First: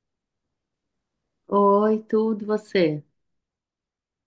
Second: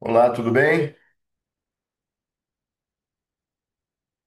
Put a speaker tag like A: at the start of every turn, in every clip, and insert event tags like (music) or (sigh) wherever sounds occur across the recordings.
A: Olá, tudo bem?
B: Oi, tudo você?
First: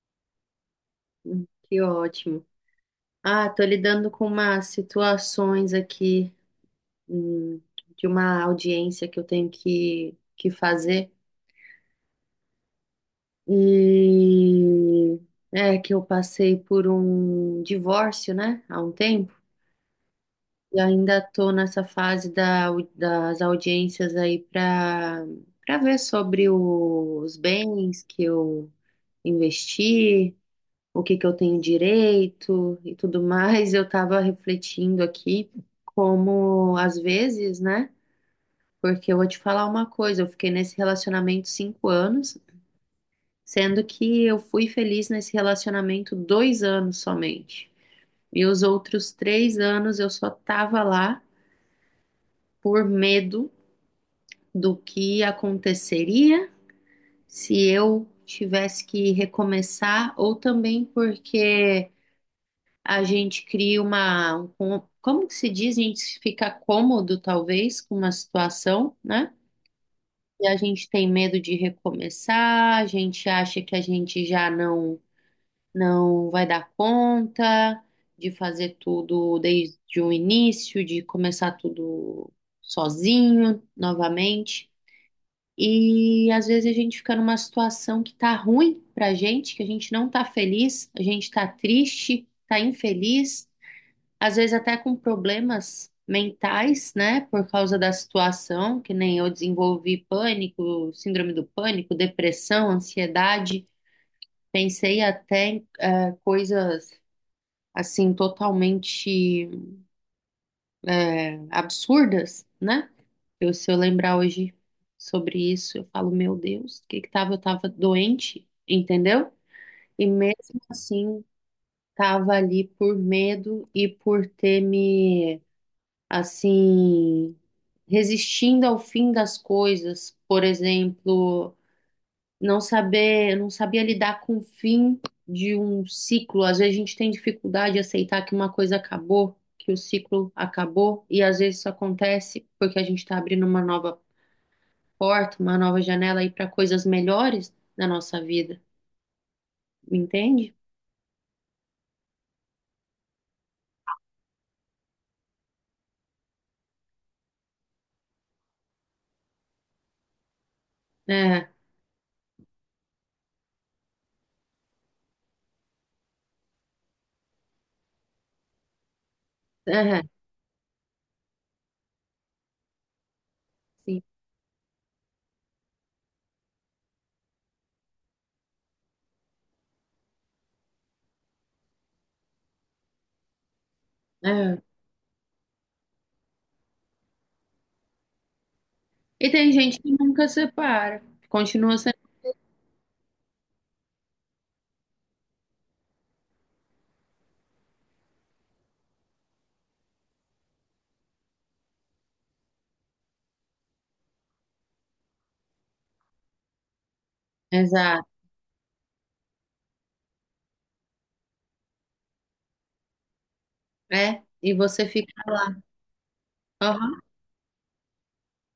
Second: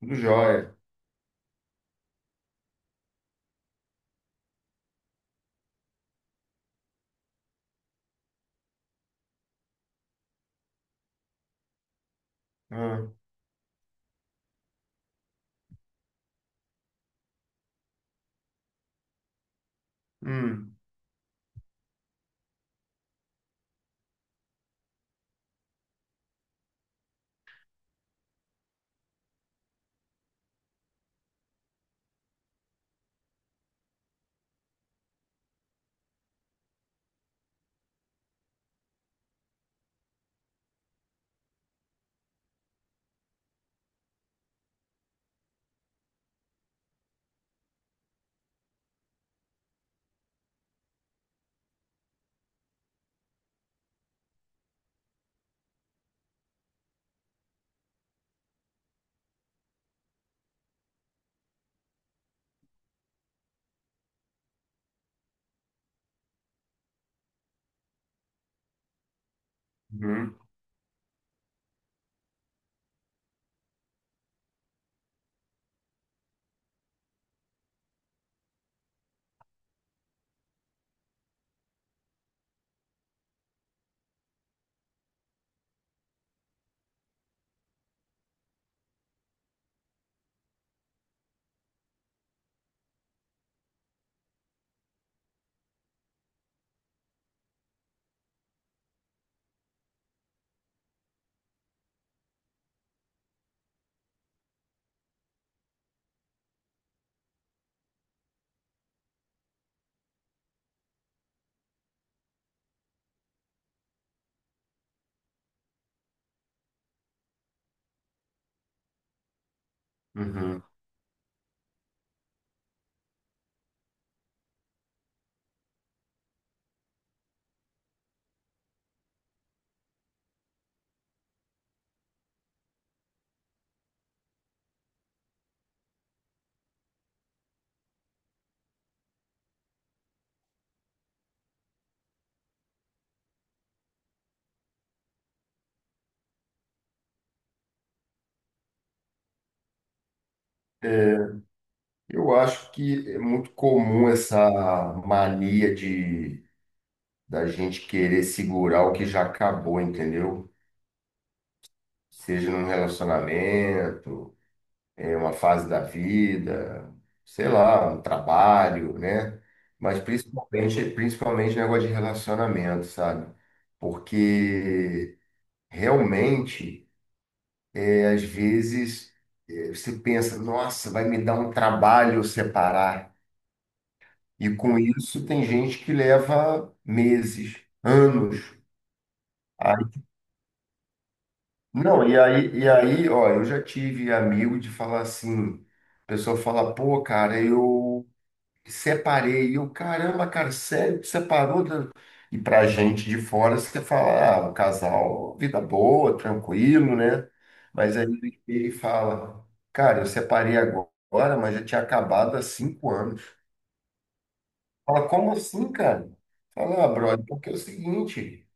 A: Tudo jóia.
B: Que ótimo. Ah, tô lidando com umas situações aqui, hum, de uma audiência que eu tenho que fazer.
A: Ah,
B: E é que eu passei por um divórcio, né, há um tempo.
A: hum,
B: E ainda tô nessa fase das audiências aí para ver sobre os bens que eu investi, o que que eu tenho direito e tudo mais. Eu estava refletindo aqui como às vezes, né? Porque eu vou te falar uma coisa, eu fiquei nesse relacionamento 5 anos, sendo que eu fui feliz nesse relacionamento 2 anos somente. E os outros 3 anos eu só tava lá por medo do que aconteceria se eu tivesse que recomeçar, ou também porque a gente cria como que se diz? A gente fica cômodo, talvez, com uma situação, né?
A: uhum,
B: E a gente tem medo de recomeçar, a gente acha que a gente já não vai dar conta de fazer tudo desde o início, de começar tudo sozinho novamente. E às vezes a gente fica numa situação que tá ruim pra gente, que a gente não tá feliz, a gente tá triste, tá infeliz, às vezes até com problemas mentais, né, por causa da situação, que nem eu desenvolvi pânico, síndrome do pânico, depressão, ansiedade. Pensei até em coisas assim totalmente absurdas, né? Eu, se eu lembrar hoje sobre isso, eu falo, meu Deus, o que que tava? Eu tava doente, entendeu? E mesmo
A: uhum.
B: assim, tava ali por medo e por ter me, assim, resistindo ao fim das coisas, por exemplo, não sabia lidar com o fim de um ciclo. Às vezes a gente tem dificuldade de aceitar que uma coisa acabou, que o ciclo acabou, e às vezes isso acontece porque a gente está abrindo uma nova porta, uma nova janela aí para coisas melhores na nossa vida, entende?
A: É, eu acho que é muito comum essa mania de da gente querer segurar o que já acabou, entendeu?
B: É,
A: Seja num relacionamento, em uma fase da vida, sei lá, um trabalho, né? Mas
B: é,
A: principalmente negócio de relacionamento, sabe?
B: sim,
A: Porque realmente. E às vezes você pensa, nossa, vai me dar um trabalho separar. E
B: é.
A: com isso tem gente que leva meses, anos.
B: E tem gente que
A: Aí-
B: nunca separa, continua sendo.
A: não, e aí, ó, eu já tive amigo de falar assim, a pessoa fala, pô, cara, eu separei. E eu, caramba, cara, sério que separou? E pra gente de fora, você fala, ah, um casal, vida boa, tranquilo, né? Mas
B: Exato,
A: aí ele fala, cara, eu separei agora, mas já tinha acabado há 5 anos.
B: é, e você
A: Fala,
B: fica
A: como
B: lá.
A: assim, cara? Fala, ah,
B: Aham,
A: brother, porque é o seguinte.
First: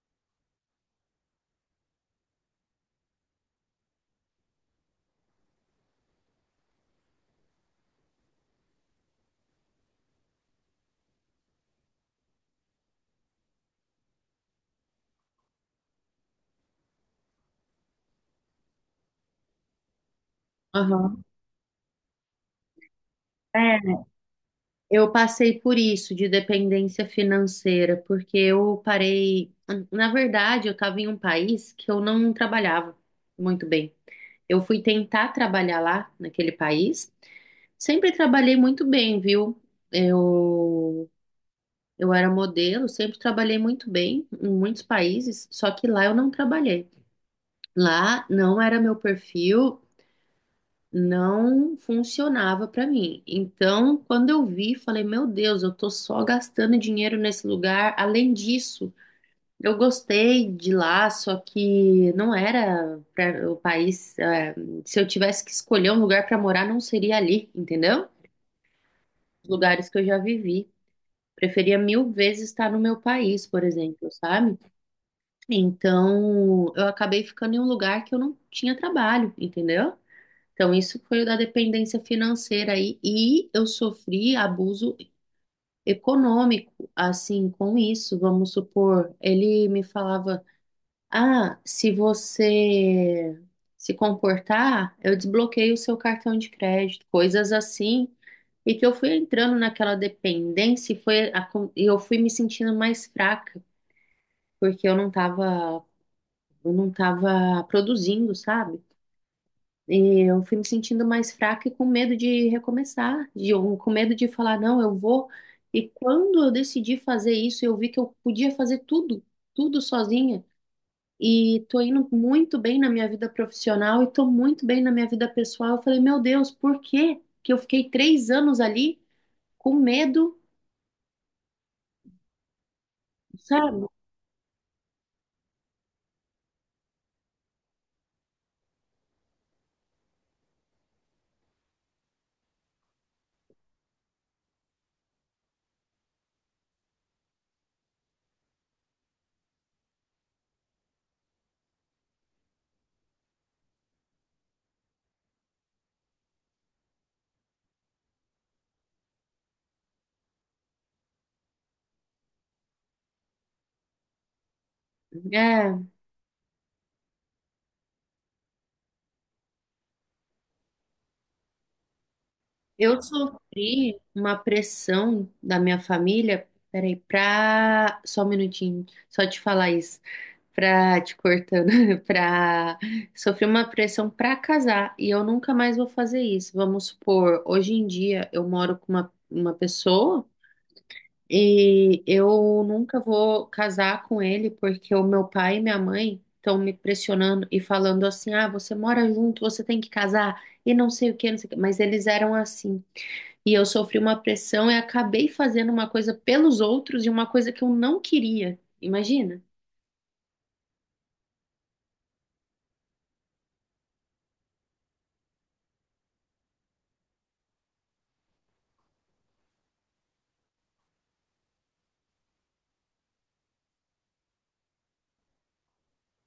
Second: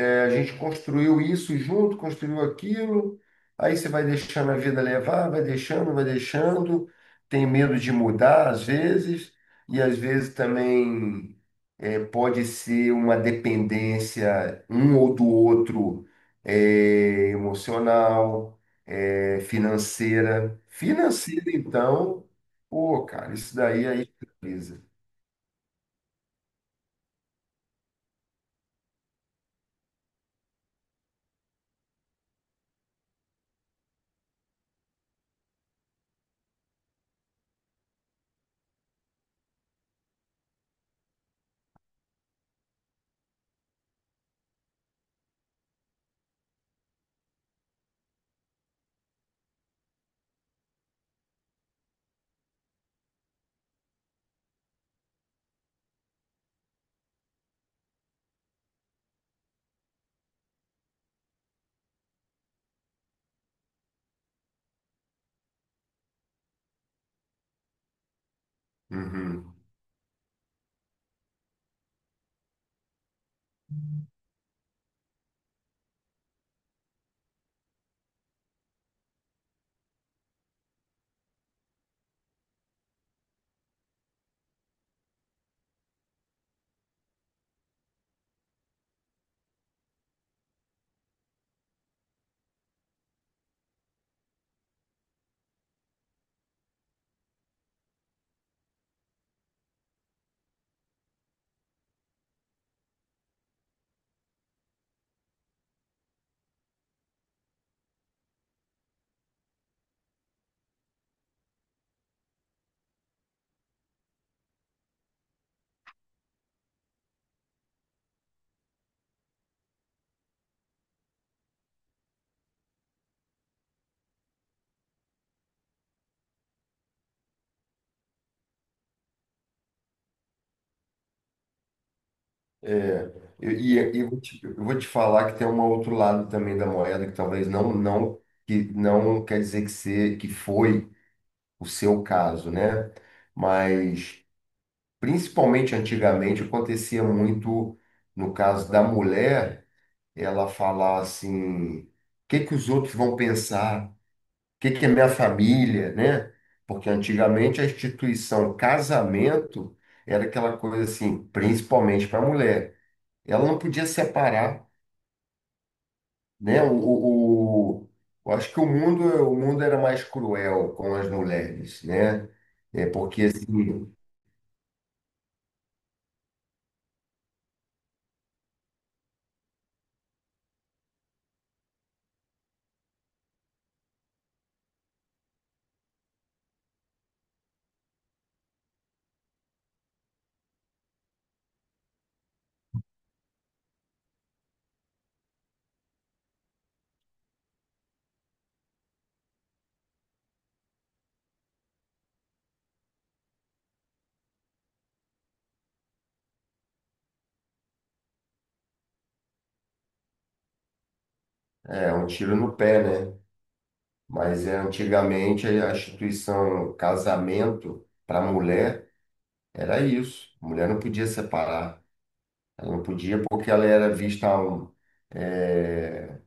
A: A gente construiu isso junto, construiu aquilo, aí você vai deixando a vida levar, vai deixando, tem medo de mudar às vezes, e às vezes também pode ser uma dependência um ou do outro, emocional, financeira.
B: aham.
A: Financeira, então, pô, cara, isso daí
B: É,
A: aí precisa.
B: eu passei por isso de dependência financeira, porque eu parei. Na verdade, eu estava em um país que eu não trabalhava muito bem. Eu fui tentar trabalhar lá, naquele país. Sempre trabalhei muito bem, viu? Eu, eu era modelo, sempre trabalhei muito bem em muitos países, só que lá eu não trabalhei. Lá não era meu perfil, não funcionava para mim. Então, quando eu vi, falei, meu Deus, eu tô só gastando dinheiro nesse lugar. Além disso, eu gostei de lá, só que não era para o país. Se eu tivesse que escolher um lugar para morar, não seria ali, entendeu? Os lugares que eu já vivi, preferia mil vezes estar no meu país, por exemplo, sabe? Então, eu acabei ficando em um lugar que eu não tinha trabalho, entendeu? Então, isso foi o da dependência financeira aí, e eu sofri abuso econômico, assim, com isso. Vamos supor, ele me falava: ah, se você se comportar, eu desbloqueio o seu cartão de crédito, coisas assim. E que eu fui entrando naquela dependência e eu fui me sentindo mais fraca, porque eu não estava produzindo, sabe? Eu fui me sentindo mais fraca e com medo de recomeçar, ou com medo de falar, não, eu vou. E quando eu decidi fazer isso, eu vi que eu podia fazer tudo, tudo sozinha. E tô indo muito bem na minha vida profissional e tô muito bem na minha vida pessoal. Eu falei, meu Deus, por que que eu fiquei 3 anos ali com medo,
A: É, e,
B: sabe?
A: e eu vou te falar que tem um outro lado também da moeda que talvez não, que não quer dizer que se, que foi o seu caso, né? Mas principalmente antigamente acontecia muito no caso da mulher, ela falar assim, o que que os outros vão pensar? O que que é minha família, né? Porque antigamente a instituição casamento era aquela coisa assim, principalmente para a mulher. Ela não podia separar,
B: É,
A: né? Eu acho que o mundo era mais cruel com as mulheres, né? É
B: eu
A: porque assim,
B: sofri uma pressão da minha família. Peraí, pra. Só um minutinho, só te falar isso. Pra te cortando, (laughs) pra sofrer uma pressão pra casar, e eu nunca mais vou fazer isso. Vamos supor, hoje em dia eu moro com uma pessoa, e eu nunca vou casar com ele porque o meu pai e minha mãe estão me pressionando e falando assim: ah, você mora junto, você tem que casar e não sei o que, não sei o que. Mas eles eram assim, e eu sofri uma pressão e acabei fazendo uma coisa pelos outros e uma coisa que eu não queria. Imagina?
A: é um tiro no pé, né? Mas é, antigamente a instituição casamento para mulher era isso. A mulher não podia separar. Ela não podia porque ela era vista um, é,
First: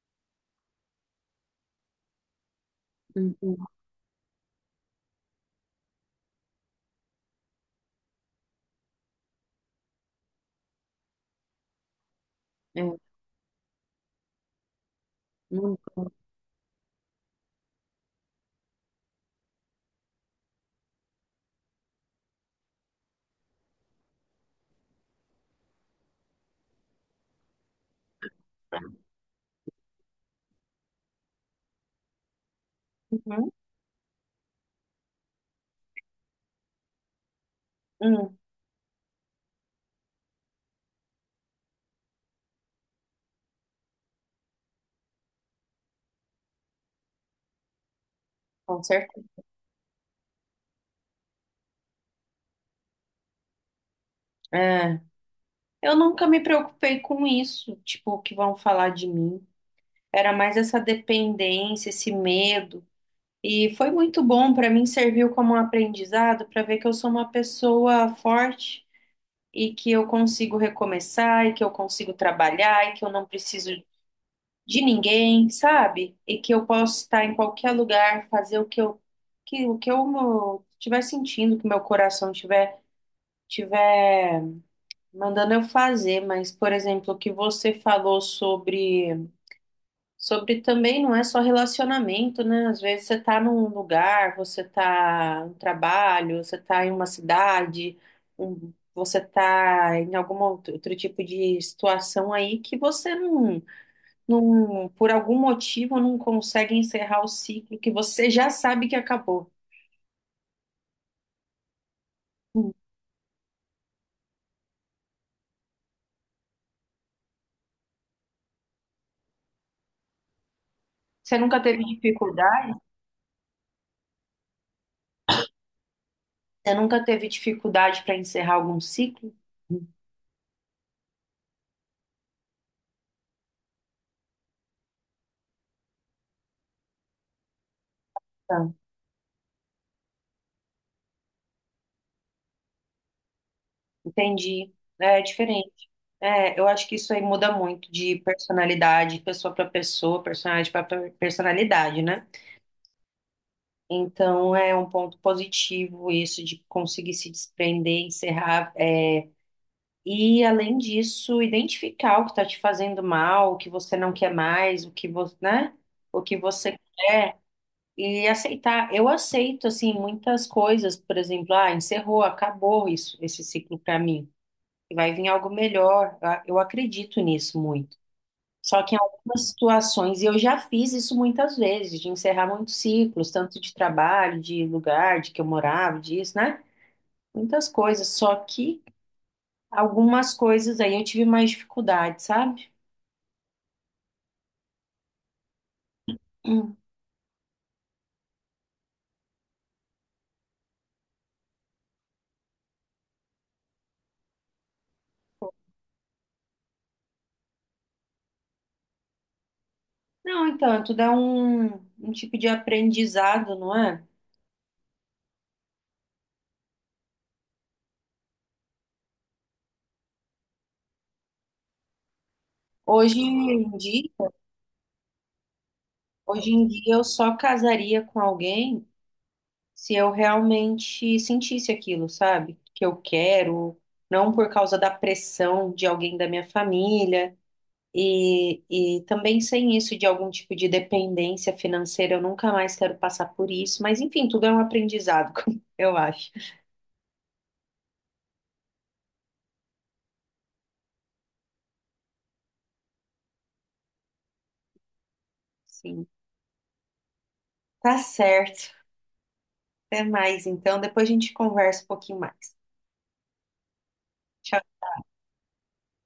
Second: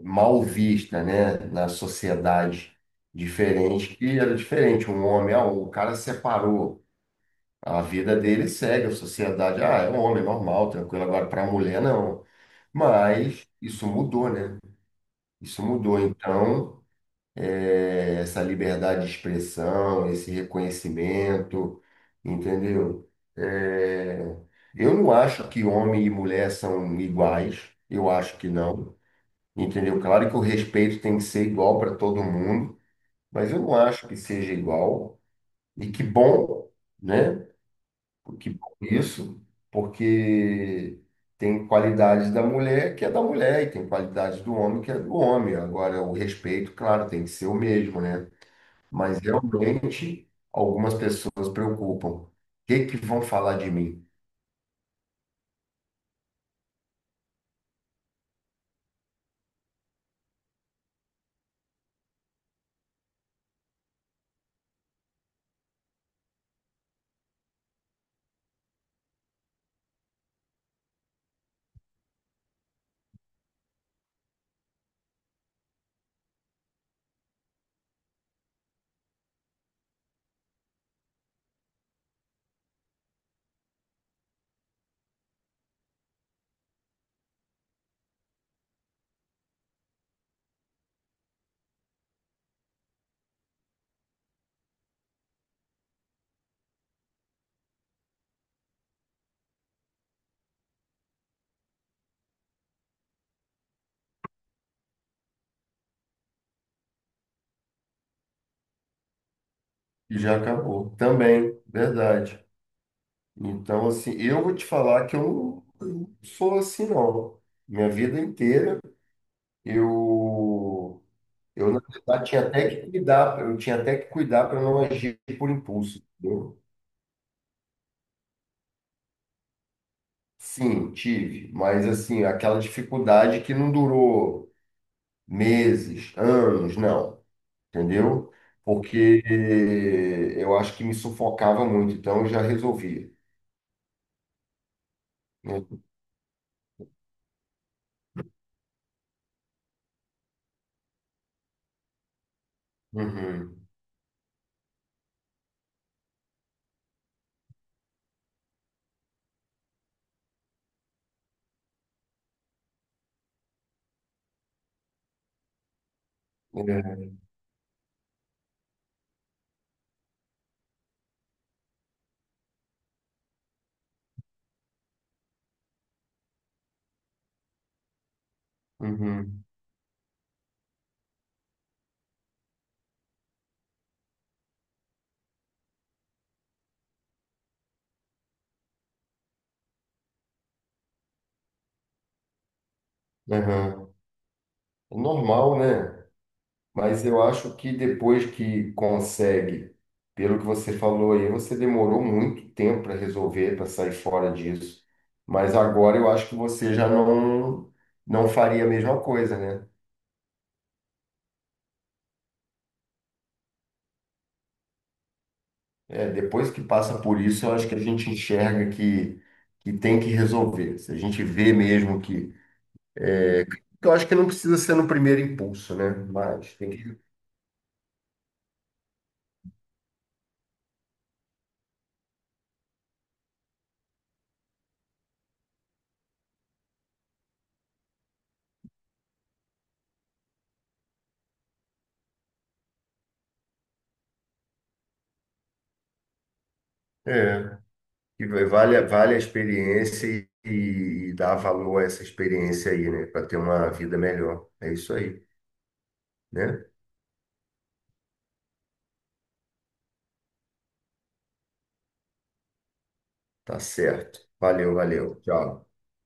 A: mal vista, né? Na sociedade
B: Uhum.
A: diferente, que era diferente. Um homem, ah, o cara separou. A vida dele segue, a sociedade, ah, é um homem normal, tranquilo. Agora, para a mulher, não.
B: É,
A: Mas isso mudou, né? Isso
B: não.
A: mudou. Então, é, essa liberdade de expressão, esse reconhecimento, entendeu? É, eu não acho que homem e mulher são iguais. Eu acho que não. Entendeu? Claro que o respeito tem que ser igual para todo mundo,
B: Uhum,
A: mas eu não acho que seja igual. E que bom, né?
B: hum,
A: Que isso, porque tem qualidades da mulher que é da mulher e tem qualidades do homem que é do homem. Agora, o respeito, claro, tem que ser o mesmo, né?
B: com
A: Mas
B: certeza.
A: realmente algumas pessoas preocupam. O que que vão falar de mim?
B: É. Eu nunca me preocupei com isso, tipo, o que vão falar de mim. Era mais essa dependência, esse medo. E para um aprendizado, para ver que eu sou uma boa forte e que eu consigo trabalhar e que eu não preciso de ninguém, sabe? E que eu posso estar em qualquer lugar, fazer o que eu estiver sentindo, que meu coração tiver mandando eu fazer. Mas, por exemplo, o que você falou sobre também não é só relacionamento, né? Às vezes você tá num lugar, você tá no trabalho, você tá em uma cidade, você tá em algum outro tipo de situação aí que você não, por algum motivo, não consegue encerrar o ciclo que você já sabe que acabou.
A: E já acabou. Também, verdade.
B: Hum.
A: Então, assim, eu vou te falar que eu não sou assim, não. Minha vida inteira eu.
B: Você nunca
A: Eu, na
B: teve
A: verdade, tinha até
B: dificuldade?
A: que cuidar, eu tinha até que cuidar para não agir por impulso, entendeu?
B: Você nunca teve dificuldade para encerrar algum ciclo?
A: Sim, tive, mas assim, aquela dificuldade que não durou meses, anos, não, entendeu?
B: Então,
A: Porque eu acho que me sufocava muito, então eu já resolvia.
B: entendi. É
A: Né?
B: diferente. É, eu acho que isso aí muda muito de personalidade, pessoa para pessoa, personalidade para personalidade, né?
A: Uhum.
B: Então é um ponto positivo isso de conseguir se desprender, encerrar, é, e além disso, identificar o que está te fazendo mal, o que você não quer mais, o que você, né? O que você
A: É,
B: quer, e aceitar. Eu aceito assim muitas coisas, por exemplo, ah, encerrou, acabou isso, esse ciclo para mim. Vai vir algo melhor. Eu acredito nisso muito. Só que em
A: uhum,
B: algumas situações, e eu já fiz isso muitas vezes, de encerrar muitos ciclos, tanto de trabalho, de lugar, de que eu morava, disso, né? Muitas coisas. Só que algumas coisas aí eu tive mais dificuldade, sabe?
A: aham. É normal, né?
B: Hum.
A: Mas eu acho que depois que consegue, pelo que você falou aí, você demorou muito tempo para resolver, para sair fora disso. Mas agora eu acho que você já não, não faria a mesma coisa, né?
B: Não, então, tudo é um tipo de aprendizado, não é?
A: É, depois que passa por isso, eu acho que a gente enxerga que tem que resolver. Se a gente vê mesmo que.
B: Hoje em
A: Eu acho que não
B: dia,
A: precisa ser no primeiro impulso, né?
B: hoje
A: Mas
B: em
A: tem
B: dia
A: que.
B: eu só casaria com alguém se eu realmente sentisse aquilo, sabe? Que eu quero, não por causa da pressão de alguém da minha família, e também sem isso de algum tipo de dependência financeira. Eu nunca mais quero passar por isso, mas enfim, tudo é um aprendizado, (laughs) eu acho.
A: É. E vale, vale a experiência e dar valor a essa experiência aí, né? Para ter uma vida melhor. É isso aí,
B: Sim,
A: né?
B: tá certo. Até mais, então, depois a gente conversa um pouquinho mais.
A: Tá certo.
B: Tchau.
A: Valeu, valeu. Tchau.